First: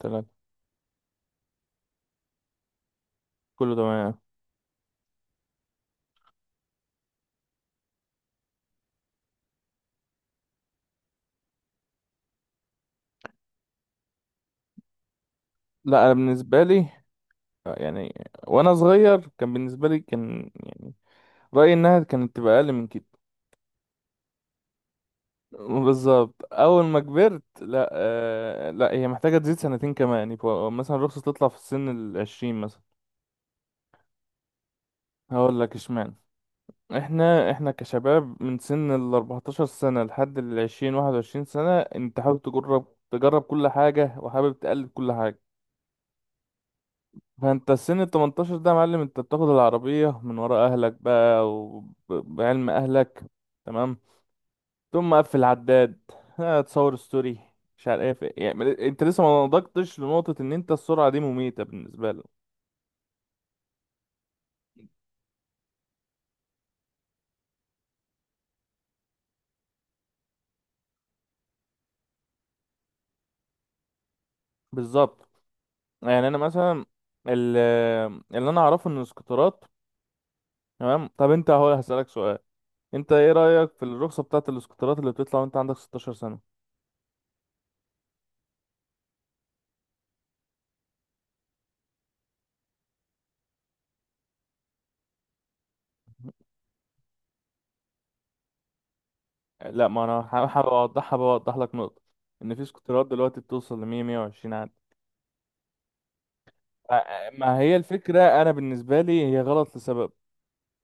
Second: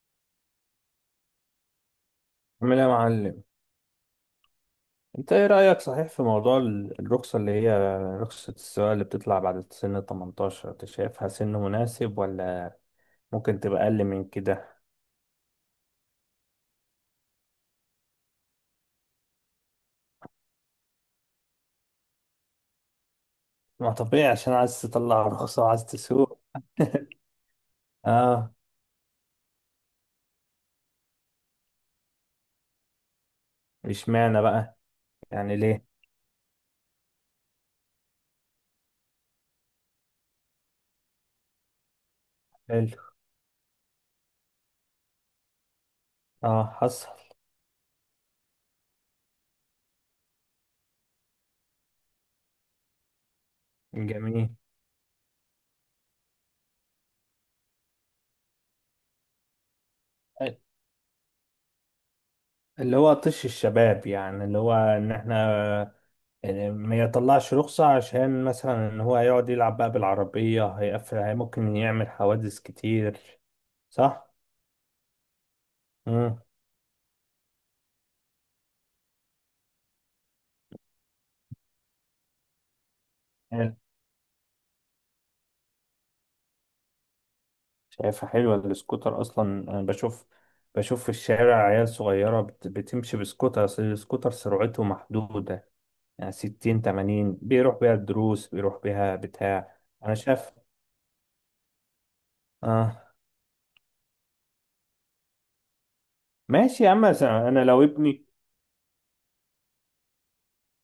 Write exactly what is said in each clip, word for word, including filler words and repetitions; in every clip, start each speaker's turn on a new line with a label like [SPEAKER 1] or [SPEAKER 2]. [SPEAKER 1] تمام.
[SPEAKER 2] عامل ايه يا معلم؟
[SPEAKER 1] كله تمام.
[SPEAKER 2] انت ايه رأيك صحيح في موضوع ال- الرخصة اللي هي رخصة السواقة اللي بتطلع بعد سن تمنتاشر؟ انت شايفها سن مناسب ولا ممكن تبقى اقل من كده؟
[SPEAKER 1] لا، انا بالنسبه لي، آه، يعني وانا صغير كان بالنسبه لي، كان يعني رايي انها كانت تبقى اقل من كده.
[SPEAKER 2] ما طبيعي عشان عايز تطلع رخصة وعايز
[SPEAKER 1] بالظبط،
[SPEAKER 2] تسوق.
[SPEAKER 1] اول ما كبرت لا.
[SPEAKER 2] اه،
[SPEAKER 1] آه لا، هي محتاجه تزيد سنتين كمان، يعني فوق- مثلا الرخصه تطلع في السن العشرين مثلا.
[SPEAKER 2] اشمعنى بقى؟ يعني
[SPEAKER 1] هقول لك
[SPEAKER 2] ليه؟
[SPEAKER 1] اشمعنى. احنا احنا كشباب من سن ال أربعتاشر سنه لحد ال عشرين واحد وعشرين سنه انت حابب تجرب
[SPEAKER 2] حلو.
[SPEAKER 1] تجرب كل حاجه، وحابب تقلد كل حاجه.
[SPEAKER 2] اه، حصل.
[SPEAKER 1] فانت السن ال تمنتاشر ده يا معلم، انت بتاخد العربية من ورا اهلك بقى، وبعلم اهلك. تمام.
[SPEAKER 2] جميل.
[SPEAKER 1] تقوم مقفل عداد. ها، تصور ستوري، مش عارف ايه، يعني انت لسه ما نضجتش لنقطة ان انت السرعة دي مميتة بالنسبة لك.
[SPEAKER 2] اللي هو طش الشباب، يعني اللي هو ان احنا يعني ما يطلعش رخصة عشان مثلا ان هو يقعد يلعب بقى بالعربية هيقفل، هي ممكن يعمل حوادث كتير، صح؟
[SPEAKER 1] بالظبط. يعني انا
[SPEAKER 2] مم.
[SPEAKER 1] مثلا ال- اللي انا اعرفه ان الاسكوترات. تمام، طب انت اهو هسألك سؤال، انت ايه رأيك
[SPEAKER 2] حلو.
[SPEAKER 1] في الرخصة بتاعة الاسكوترات اللي بتطلع وانت عندك ستاشر سنة؟
[SPEAKER 2] شايفها حلوة السكوتر اصلا. انا بشوف بشوف في الشارع عيال صغيرة بت- بتمشي بسكوتر، أصل السكوتر سرعته محدودة، يعني ستين تمانين بيروح بيها الدروس، بيروح بيها بتاع.
[SPEAKER 1] لا، ما
[SPEAKER 2] انا
[SPEAKER 1] انا ح-
[SPEAKER 2] شايف.
[SPEAKER 1] حابب اوضحها، بوضح لك نقطة ان في
[SPEAKER 2] اه،
[SPEAKER 1] سكوترات دلوقتي بتوصل ل مية مية وعشرين.
[SPEAKER 2] ماشي يا عم،
[SPEAKER 1] آه، ما
[SPEAKER 2] انا
[SPEAKER 1] هي
[SPEAKER 2] لو
[SPEAKER 1] الفكرة،
[SPEAKER 2] ابني
[SPEAKER 1] أنا بالنسبة لي هي غلط لسبب.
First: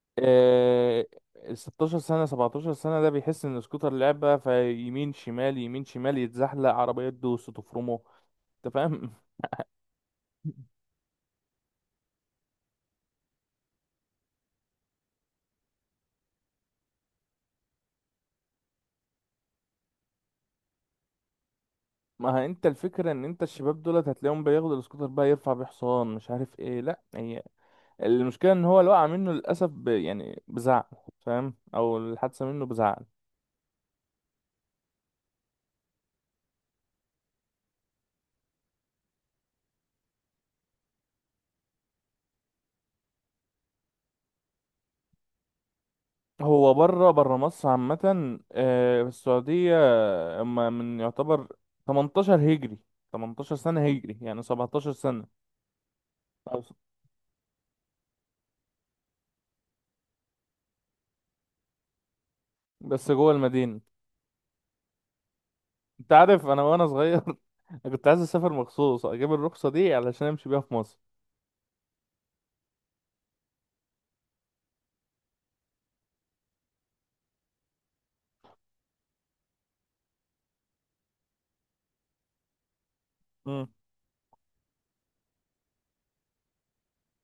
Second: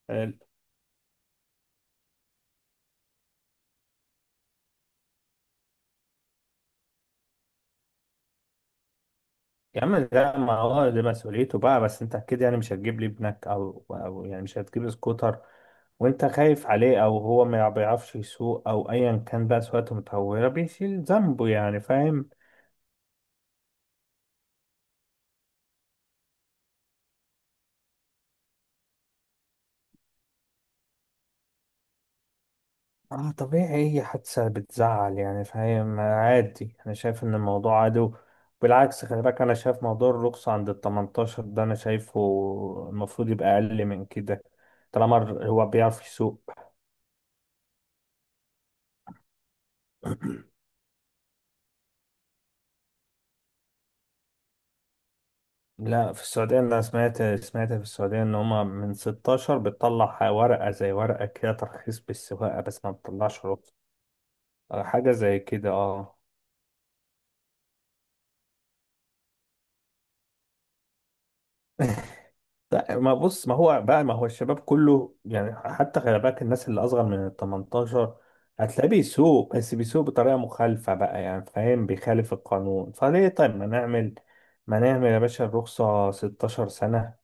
[SPEAKER 2] آه،
[SPEAKER 1] آه، ال ستاشر سنة سبعتاشر سنة ده بيحس إن سكوتر لعبة، فيمين شمال يمين شمال يتزحلق، عربية تدوس تفرمه. أنت فاهم؟
[SPEAKER 2] يا عم، ده ما هو ده مسؤوليته بقى، بس انت اكيد يعني مش هتجيب لي ابنك او او يعني مش هتجيب لي سكوتر وانت خايف عليه، او هو ما بيعرفش يسوق، او ايا كان بقى، سواقته متهوره بيشيل ذنبه يعني، فاهم.
[SPEAKER 1] ما هي أنت الفكرة إن أنت الشباب دولت هتلاقيهم بياخدوا السكوتر بقى، يرفع بيه حصان، مش عارف إيه. لأ، هي المشكلة إن هو اللي وقع منه للأسف ب... يعني بزعل. فاهم؟ أو الحادثة منه بزعل.
[SPEAKER 2] اه طبيعي، اي حادثه بتزعل يعني، فاهم، عادي. انا شايف ان الموضوع عادي. بالعكس، خلي بالك، انا شايف موضوع الرخصه عند ال تمنتاشر ده، انا شايفه المفروض يبقى اقل من كده، طالما الر- هو بيعرف يسوق.
[SPEAKER 1] هو بره، بره مصر عامة، آه، في السعودية أما من يعتبر تمنتاشر هجري، تمنتاشر سنة هجري يعني سبعة عشر سنة.
[SPEAKER 2] لا، في السعودية
[SPEAKER 1] أو-
[SPEAKER 2] أنا سمعت سمعت في السعودية إن هما من ستاشر بتطلع ورقة زي ورقة كده ترخيص بالسواقة، بس ما
[SPEAKER 1] بس جوه
[SPEAKER 2] بتطلعش رخصة.
[SPEAKER 1] المدينة.
[SPEAKER 2] آه، حاجة زي كده،
[SPEAKER 1] أنت
[SPEAKER 2] اه.
[SPEAKER 1] عارف أنا وأنا صغير أنا كنت عايز أسافر مخصوص أجيب الرخصة دي علشان أمشي بيها في مصر.
[SPEAKER 2] لا ما، بص، ما هو بقى، ما هو الشباب كله، يعني حتى خلي بالك الناس اللي أصغر من ال تمنتاشر هتلاقيه بيسوق، بس بيسوق بطريقة مخالفة بقى، يعني فاهم، بيخالف القانون. فليه طيب؟ ما
[SPEAKER 1] مم.
[SPEAKER 2] نعمل ما نعمل يا باشا الرخصة ستاشر سنة،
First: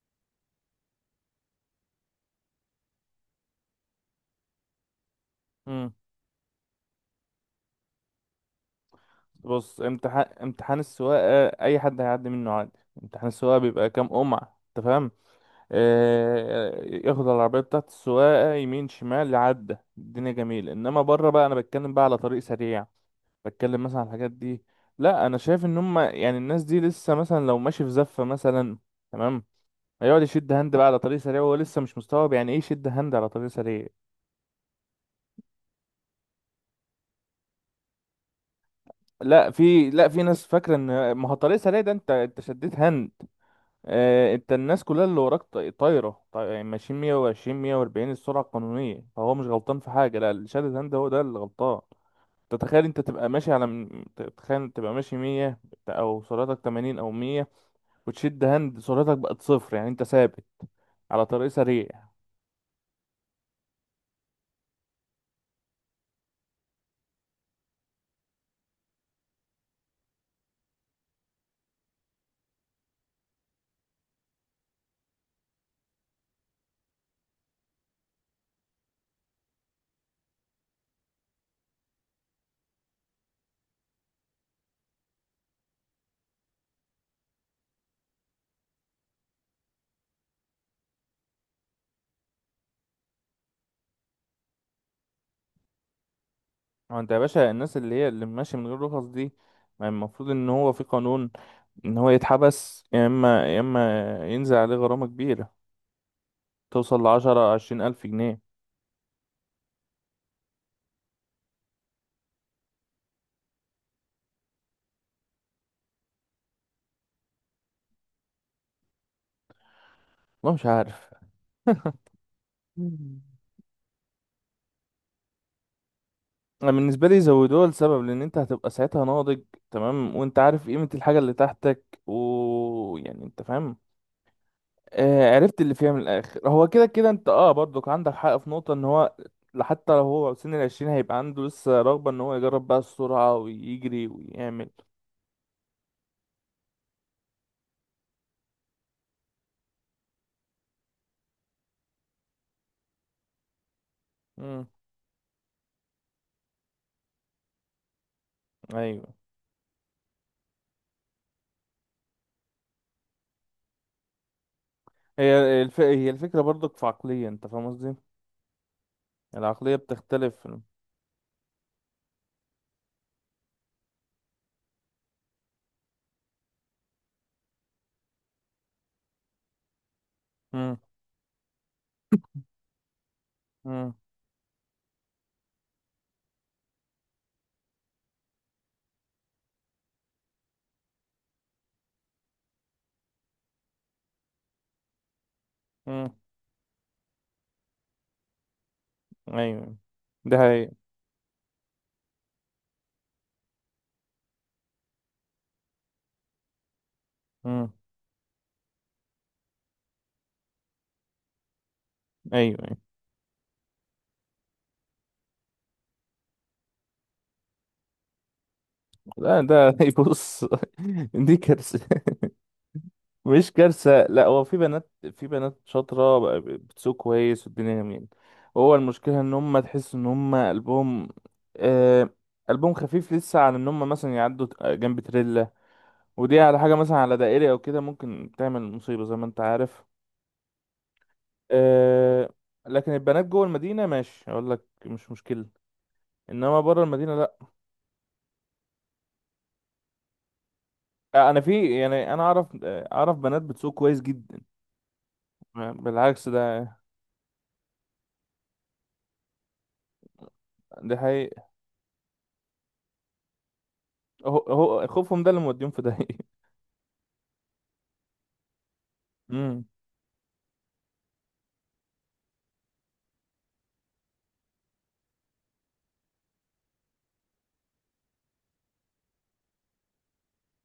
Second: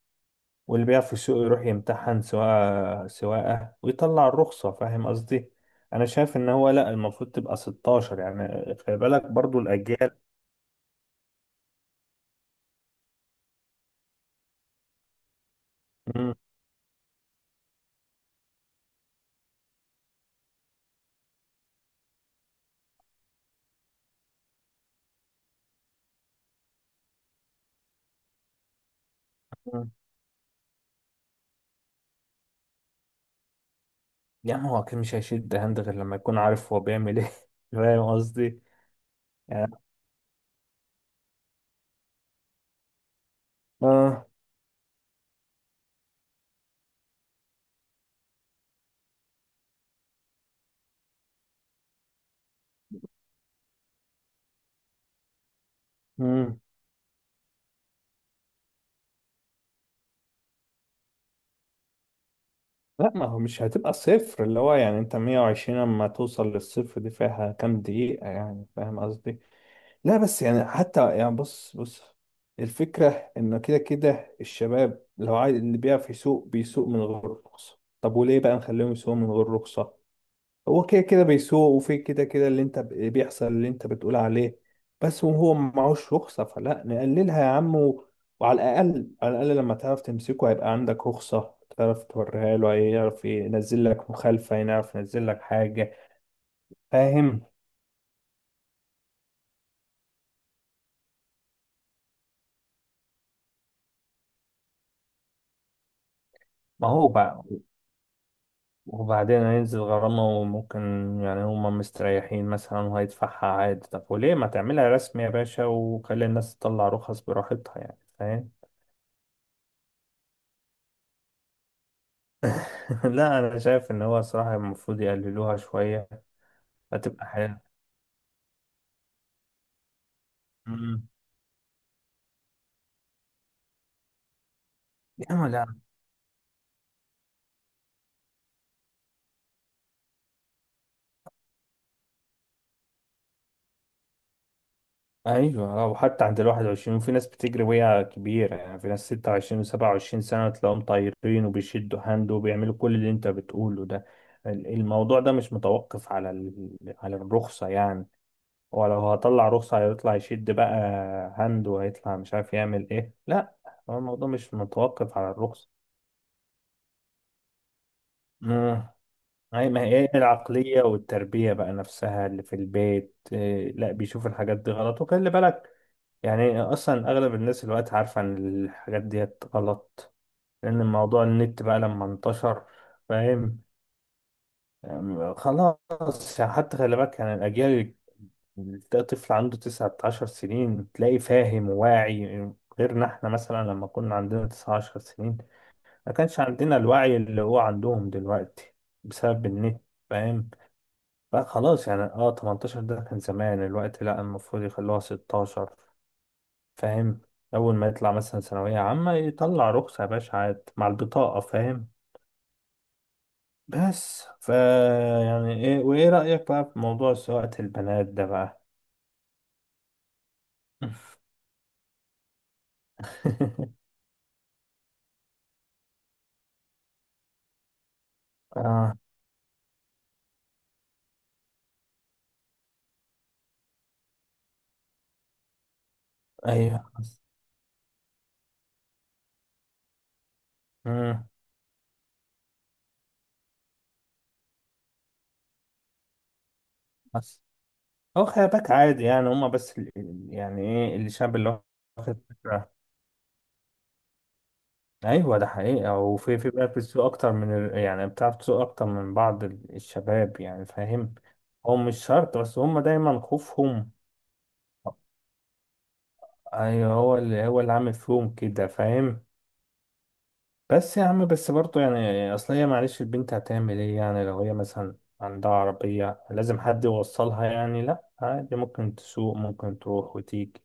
[SPEAKER 2] واللي بيقف في السوق يروح يمتحن سواقة سواقة ويطلع الرخصة، فاهم قصدي؟
[SPEAKER 1] مم.
[SPEAKER 2] أنا شايف إن هو لأ، المفروض تبقى ستاشر، يعني خلي بالك برضو
[SPEAKER 1] بص،
[SPEAKER 2] الأجيال.
[SPEAKER 1] امتحان امتحان السواقة أي حد هيعدي منه عادي. امتحان السواقة بيبقى كام قمعة، أنت فاهم.
[SPEAKER 2] مم.
[SPEAKER 1] آه، ياخد العربية بتاعت السواقة يمين شمال لعدة، الدنيا جميلة، انما بره بقى انا بتكلم بقى على طريق سريع، بتكلم مثلا على الحاجات دي. لا، انا شايف ان هم يعني الناس دي لسه، مثلا لو ماشي في زفة مثلا، تمام،
[SPEAKER 2] مم.
[SPEAKER 1] هيقعد يشد هاند بقى على طريق سريع وهو لسه مش مستوعب يعني ايه يشد هاند على طريق سريع.
[SPEAKER 2] يعني هو أكيد مش هيشد هاند غير لما يكون عارف هو بيعمل إيه، فاهم قصدي؟
[SPEAKER 1] لا
[SPEAKER 2] يعني
[SPEAKER 1] في، لا في ناس فاكرة ان ما هو طريق سريع ده، انت انت شديت هاند.
[SPEAKER 2] آه.
[SPEAKER 1] آه، انت الناس كلها اللي وراك طا- طايره، طا- يعني ماشيين مئة وعشرين مية واربعين السرعه القانونيه، فهو مش غلطان في حاجه، لا الشهاده هند هو ده اللي غلطان. تتخيل انت تبقى ماشي على م- ت- تخيل تبقى ماشي مية، او سرعتك
[SPEAKER 2] مم.
[SPEAKER 1] تمانين او مية، وتشد هند سرعتك بقت صفر، يعني انت ثابت على طريق سريع.
[SPEAKER 2] لأ، ما هو مش هتبقى صفر، اللي هو يعني أنت مية وعشرين أما توصل للصفر دي فيها كام دقيقة، يعني فاهم قصدي؟ لا بس، يعني حتى، يعني بص بص، الفكرة إنه كده كده الشباب لو عايز، اللي بيعرف يسوق بيسوق من غير رخصة، طب وليه بقى نخليهم يسوقوا من غير رخصة؟ هو كده كده بيسوق، وفي كده كده اللي انت ب- بيحصل اللي انت بتقول عليه، بس وهو معهوش رخصة. فلا نقللها يا عم و- وعلى الأقل على الأقل لما تعرف تمسكه هيبقى عندك رخصة تعرف توريها له، هيعرف ينزل لك مخالفة، هيعرف ينزل لك حاجة،
[SPEAKER 1] هو انت يا
[SPEAKER 2] فاهم.
[SPEAKER 1] باشا الناس اللي هي اللي ماشيه من غير رخص دي، ما المفروض ان هو في قانون ان هو يتحبس، يا اما يا اما ينزل عليه غرامه كبيره
[SPEAKER 2] ما
[SPEAKER 1] توصل
[SPEAKER 2] هو بقى،
[SPEAKER 1] لعشرة عشرين الف جنيه.
[SPEAKER 2] وبعدين هينزل غرامة وممكن يعني هما مستريحين مثلا وهيدفعها عادي. طب وليه ما تعملها رسمي يا باشا وخلي الناس تطلع رخص براحتها، يعني فاهم؟
[SPEAKER 1] والله مش عارف.
[SPEAKER 2] لا، أنا شايف إن هو صراحة المفروض يقللوها شوية.
[SPEAKER 1] انا بالنسبه لي
[SPEAKER 2] هتبقى حلوة.
[SPEAKER 1] زودوها لسبب، لان انت هتبقى ساعتها ناضج، تمام، وانت عارف قيمه
[SPEAKER 2] أمم.
[SPEAKER 1] الحاجه اللي تحتك، ويعني انت فاهم. آه،
[SPEAKER 2] لا
[SPEAKER 1] عرفت اللي
[SPEAKER 2] لا.
[SPEAKER 1] فيها من الاخر. هو كده كده انت، اه، برضك عندك حق في نقطه ان هو حتى لو هو سن العشرين هيبقى عنده لسه رغبه ان هو يجرب بقى السرعه ويجري ويعمل.
[SPEAKER 2] أيوة، آه، وحتى عند الواحد وعشرين، وفي ناس بتجري وهي كبيرة، يعني في ناس ستة وعشرين وسبعة وعشرين سنة تلاقيهم طايرين وبيشدوا هاند وبيعملوا كل اللي أنت بتقوله ده.
[SPEAKER 1] امم.
[SPEAKER 2] الموضوع ده مش متوقف على ال- على الرخصة يعني، ولو
[SPEAKER 1] ايوه.
[SPEAKER 2] هطلع رخصة هيطلع يشد بقى هند، وهيطلع مش عارف يعمل ايه. لا، هو الموضوع مش متوقف على
[SPEAKER 1] هي
[SPEAKER 2] الرخصة.
[SPEAKER 1] الف... هي الفكره برضك في عقليه، انت فاهم قصدي.
[SPEAKER 2] مم. أي،
[SPEAKER 1] العقليه
[SPEAKER 2] ما هي إيه
[SPEAKER 1] بتختلف.
[SPEAKER 2] العقلية والتربية بقى نفسها اللي في البيت؟ إيه؟ لا، بيشوف الحاجات دي غلط. وخلي بالك يعني أصلا أغلب الناس الوقت عارفة إن الحاجات دي غلط،
[SPEAKER 1] امم.
[SPEAKER 2] لأن الموضوع النت بقى لما انتشر، فاهم.
[SPEAKER 1] امم.
[SPEAKER 2] يعني خلاص، يعني حتى خلي بالك يعني الأجيال، ده طفل عنده تسعة عشر سنين تلاقي فاهم وواعي، غيرنا احنا مثلا لما كنا عندنا تسعة عشر سنين ما
[SPEAKER 1] امم.
[SPEAKER 2] كانش عندنا الوعي اللي هو عندهم دلوقتي، بسبب
[SPEAKER 1] ايوه.
[SPEAKER 2] النت،
[SPEAKER 1] ده
[SPEAKER 2] فاهم.
[SPEAKER 1] هي.
[SPEAKER 2] فخلاص يعني، اه ثمانية عشر ده كان زمان، الوقت لا، المفروض يخلوها ستاشر، فاهم.
[SPEAKER 1] امم.
[SPEAKER 2] أول ما يطلع مثلا ثانوية عامة يطلع رخصة يا باشا عاد مع البطاقة، فاهم.
[SPEAKER 1] ايوه. أيوه.
[SPEAKER 2] بس فا يعني ايه وايه رأيك بقى في موضوع سواقة البنات ده بقى؟
[SPEAKER 1] لا ده يبص، دي كارثة. مش كارثة، لا، هو في بنات، في بنات شاطرة بقى بتسوق كويس والدنيا جميلة. هو
[SPEAKER 2] اه،
[SPEAKER 1] المشكلة ان هم تحس ان هم قلبهم، آه، قلبهم خفيف لسه على ان هم مثلا يعدوا ت- جنب تريلا، ودي على حاجة
[SPEAKER 2] ايوه.
[SPEAKER 1] مثلا على دائري او كده ممكن تعمل مصيبة زي ما انت عارف.
[SPEAKER 2] مم.
[SPEAKER 1] آه. لكن البنات جوه المدينة ماشي، اقول لك مش مشكلة، انما بره المدينة لا.
[SPEAKER 2] بس هو خلي بالك عادي يعني، هما بس ال- ال- يعني ايه
[SPEAKER 1] آه،
[SPEAKER 2] الشعب
[SPEAKER 1] انا
[SPEAKER 2] اللي
[SPEAKER 1] في، يعني
[SPEAKER 2] واخد
[SPEAKER 1] انا اعرف،
[SPEAKER 2] فكرة.
[SPEAKER 1] آه، اعرف بنات بتسوق كويس جدا.
[SPEAKER 2] ايوه، ده حقيقة،
[SPEAKER 1] بالعكس
[SPEAKER 2] وفي في بقى
[SPEAKER 1] ده،
[SPEAKER 2] بتسوق اكتر من ال... يعني بتعرف تسوق اكتر من بعض ال- الشباب، يعني
[SPEAKER 1] دي
[SPEAKER 2] فاهم.
[SPEAKER 1] حقيقة.
[SPEAKER 2] هو مش شرط، بس هما دايما خوفهم.
[SPEAKER 1] هو هو خوفهم ده اللي موديهم في داهية.
[SPEAKER 2] ايوه، هو اللي هو اللي عامل فيهم كده، فاهم.
[SPEAKER 1] امم.
[SPEAKER 2] بس يا عم، بس برضه يعني، اصل هي معلش البنت هتعمل ايه يعني، لو هي مثلا عندها عربية لازم حد يوصلها يعني. لا عادي، ممكن تسوق، ممكن تروح وتيجي،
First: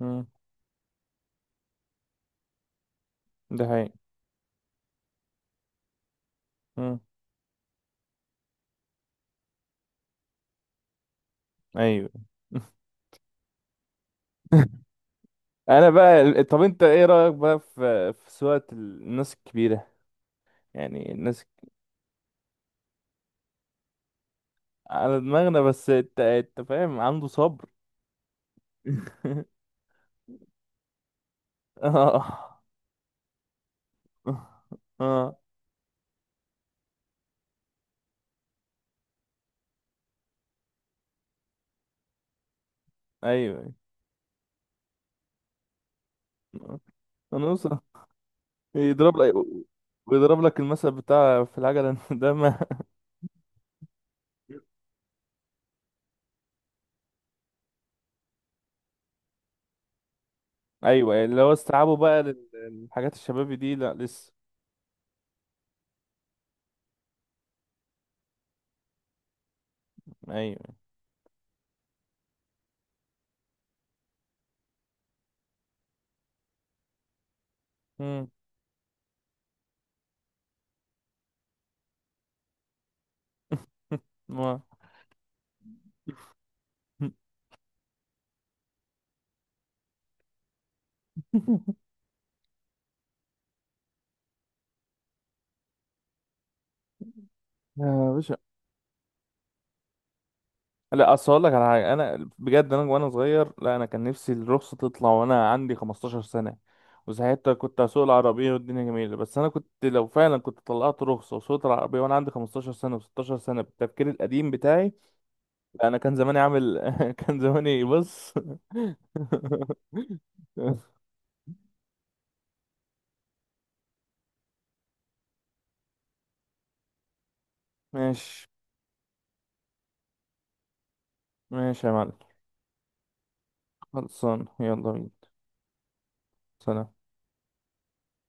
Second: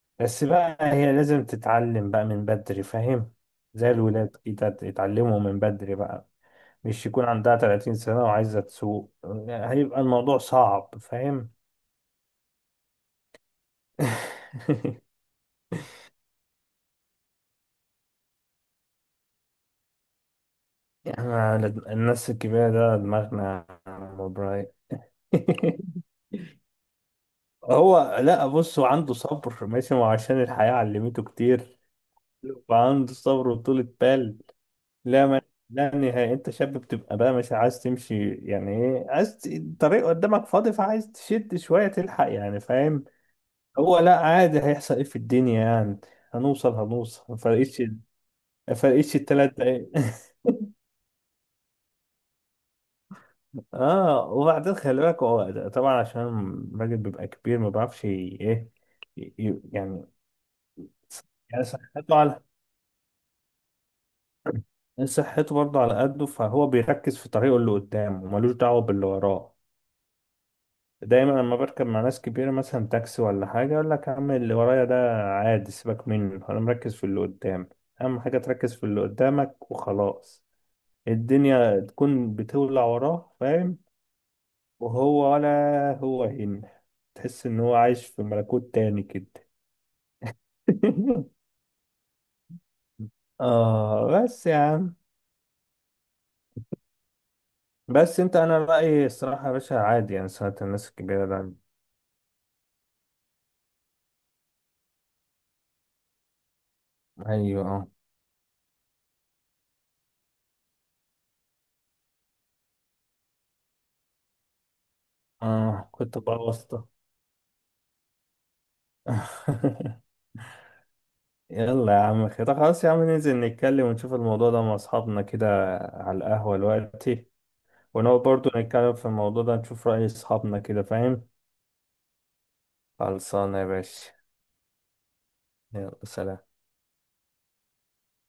[SPEAKER 1] امم.
[SPEAKER 2] بس بقى هي لازم تتعلم بقى من بدري، فاهم.
[SPEAKER 1] ده
[SPEAKER 2] زي
[SPEAKER 1] حقيقة.
[SPEAKER 2] الولاد كده، يتعلموا من بدري بقى،
[SPEAKER 1] امم.
[SPEAKER 2] مش يكون عندها تلاتين سنة وعايزة تسوق، هيبقى الموضوع صعب، فاهم.
[SPEAKER 1] ايوه. انا بقى ال- طب انت ايه رأيك بقى في في سواقة ال- الناس الكبيرة، يعني الناس.
[SPEAKER 2] يعني الناس الكبيرة ده دماغنا مبراي.
[SPEAKER 1] على دماغنا، بس انت، انت فاهم، عنده صبر.
[SPEAKER 2] هو لا، بص، هو عنده صبر ماشي، ما هو عشان الحياة علمته كتير،
[SPEAKER 1] اه.
[SPEAKER 2] فعنده صبر وطولة بال. لا
[SPEAKER 1] اه.
[SPEAKER 2] ما لا نهائي، انت شاب بتبقى بقى مش عايز تمشي، يعني ايه، عايز ت- الطريق قدامك فاضي فعايز تشد شوية تلحق، يعني فاهم.
[SPEAKER 1] ايوه.
[SPEAKER 2] هو لا عادي، هيحصل ايه في الدنيا يعني؟ هنوصل
[SPEAKER 1] ايوه.
[SPEAKER 2] هنوصل ما
[SPEAKER 1] انا اصلا
[SPEAKER 2] فرقتش. ما فرقتش
[SPEAKER 1] يضرب لك،
[SPEAKER 2] التلات دقايق.
[SPEAKER 1] ويضرب لك المثل بتاع في العجلة ده ما.
[SPEAKER 2] اه، وبعدين خلي بالك هو طبعا عشان الراجل بيبقى كبير ما بيعرفش ي- ايه، ي- ي- يعني،
[SPEAKER 1] ايوه، اللي هو
[SPEAKER 2] يعني
[SPEAKER 1] استيعابه
[SPEAKER 2] صحته
[SPEAKER 1] بقى
[SPEAKER 2] على،
[SPEAKER 1] للحاجات الشبابي دي، لا لسه.
[SPEAKER 2] صحته برضه على قده، فهو بيركز في طريقه اللي قدامه، ملوش دعوة باللي وراه. دايما لما بركب مع ناس كبيرة مثلا تاكسي ولا حاجة يقول لك يا عم اللي ورايا ده عادي، سيبك منه، أنا مركز في اللي قدام. أهم
[SPEAKER 1] ايوه.
[SPEAKER 2] حاجة تركز في اللي قدامك وخلاص، الدنيا تكون بتولع وراه، فاهم.
[SPEAKER 1] ما.
[SPEAKER 2] وهو ولا هو هن تحس إن هو عايش في ملكوت تاني كده. آه بس يا عم،
[SPEAKER 1] يا
[SPEAKER 2] بس
[SPEAKER 1] باشا،
[SPEAKER 2] أنت أنا رأيي الصراحة يا باشا، عادي يعني ساعة الناس
[SPEAKER 1] لا
[SPEAKER 2] الكبيرة
[SPEAKER 1] اصل اقول لك
[SPEAKER 2] ده.
[SPEAKER 1] على حاجه، انا بجد انا وانا صغير، لا انا كان نفسي الرخصه تطلع وانا عندي خمستاشر سنه، وساعتها
[SPEAKER 2] أيوه،
[SPEAKER 1] كنت
[SPEAKER 2] أه.
[SPEAKER 1] هسوق العربيه والدنيا جميله. بس انا كنت، لو فعلا كنت طلعت رخصه وسوقت العربيه وانا عندي خمستاشر سنه و ستاشر سنه بالتفكير القديم بتاعي، لا
[SPEAKER 2] آه،
[SPEAKER 1] انا كان
[SPEAKER 2] كنت بقى
[SPEAKER 1] زماني عامل
[SPEAKER 2] واسطة.
[SPEAKER 1] كان زماني بص.
[SPEAKER 2] يلا يا عم، كده خلاص، يا عم ننزل نتكلم ونشوف الموضوع ده مع أصحابنا كده على القهوة دلوقتي، ونقعد
[SPEAKER 1] ماشي.
[SPEAKER 2] برضو نتكلم في الموضوع ده نشوف رأي أصحابنا كده، فاهم.
[SPEAKER 1] ماشي يا معلم.
[SPEAKER 2] خلصانة يا باشا.
[SPEAKER 1] خلصان، يلا بينا.
[SPEAKER 2] يلا سلام.
[SPEAKER 1] سلام.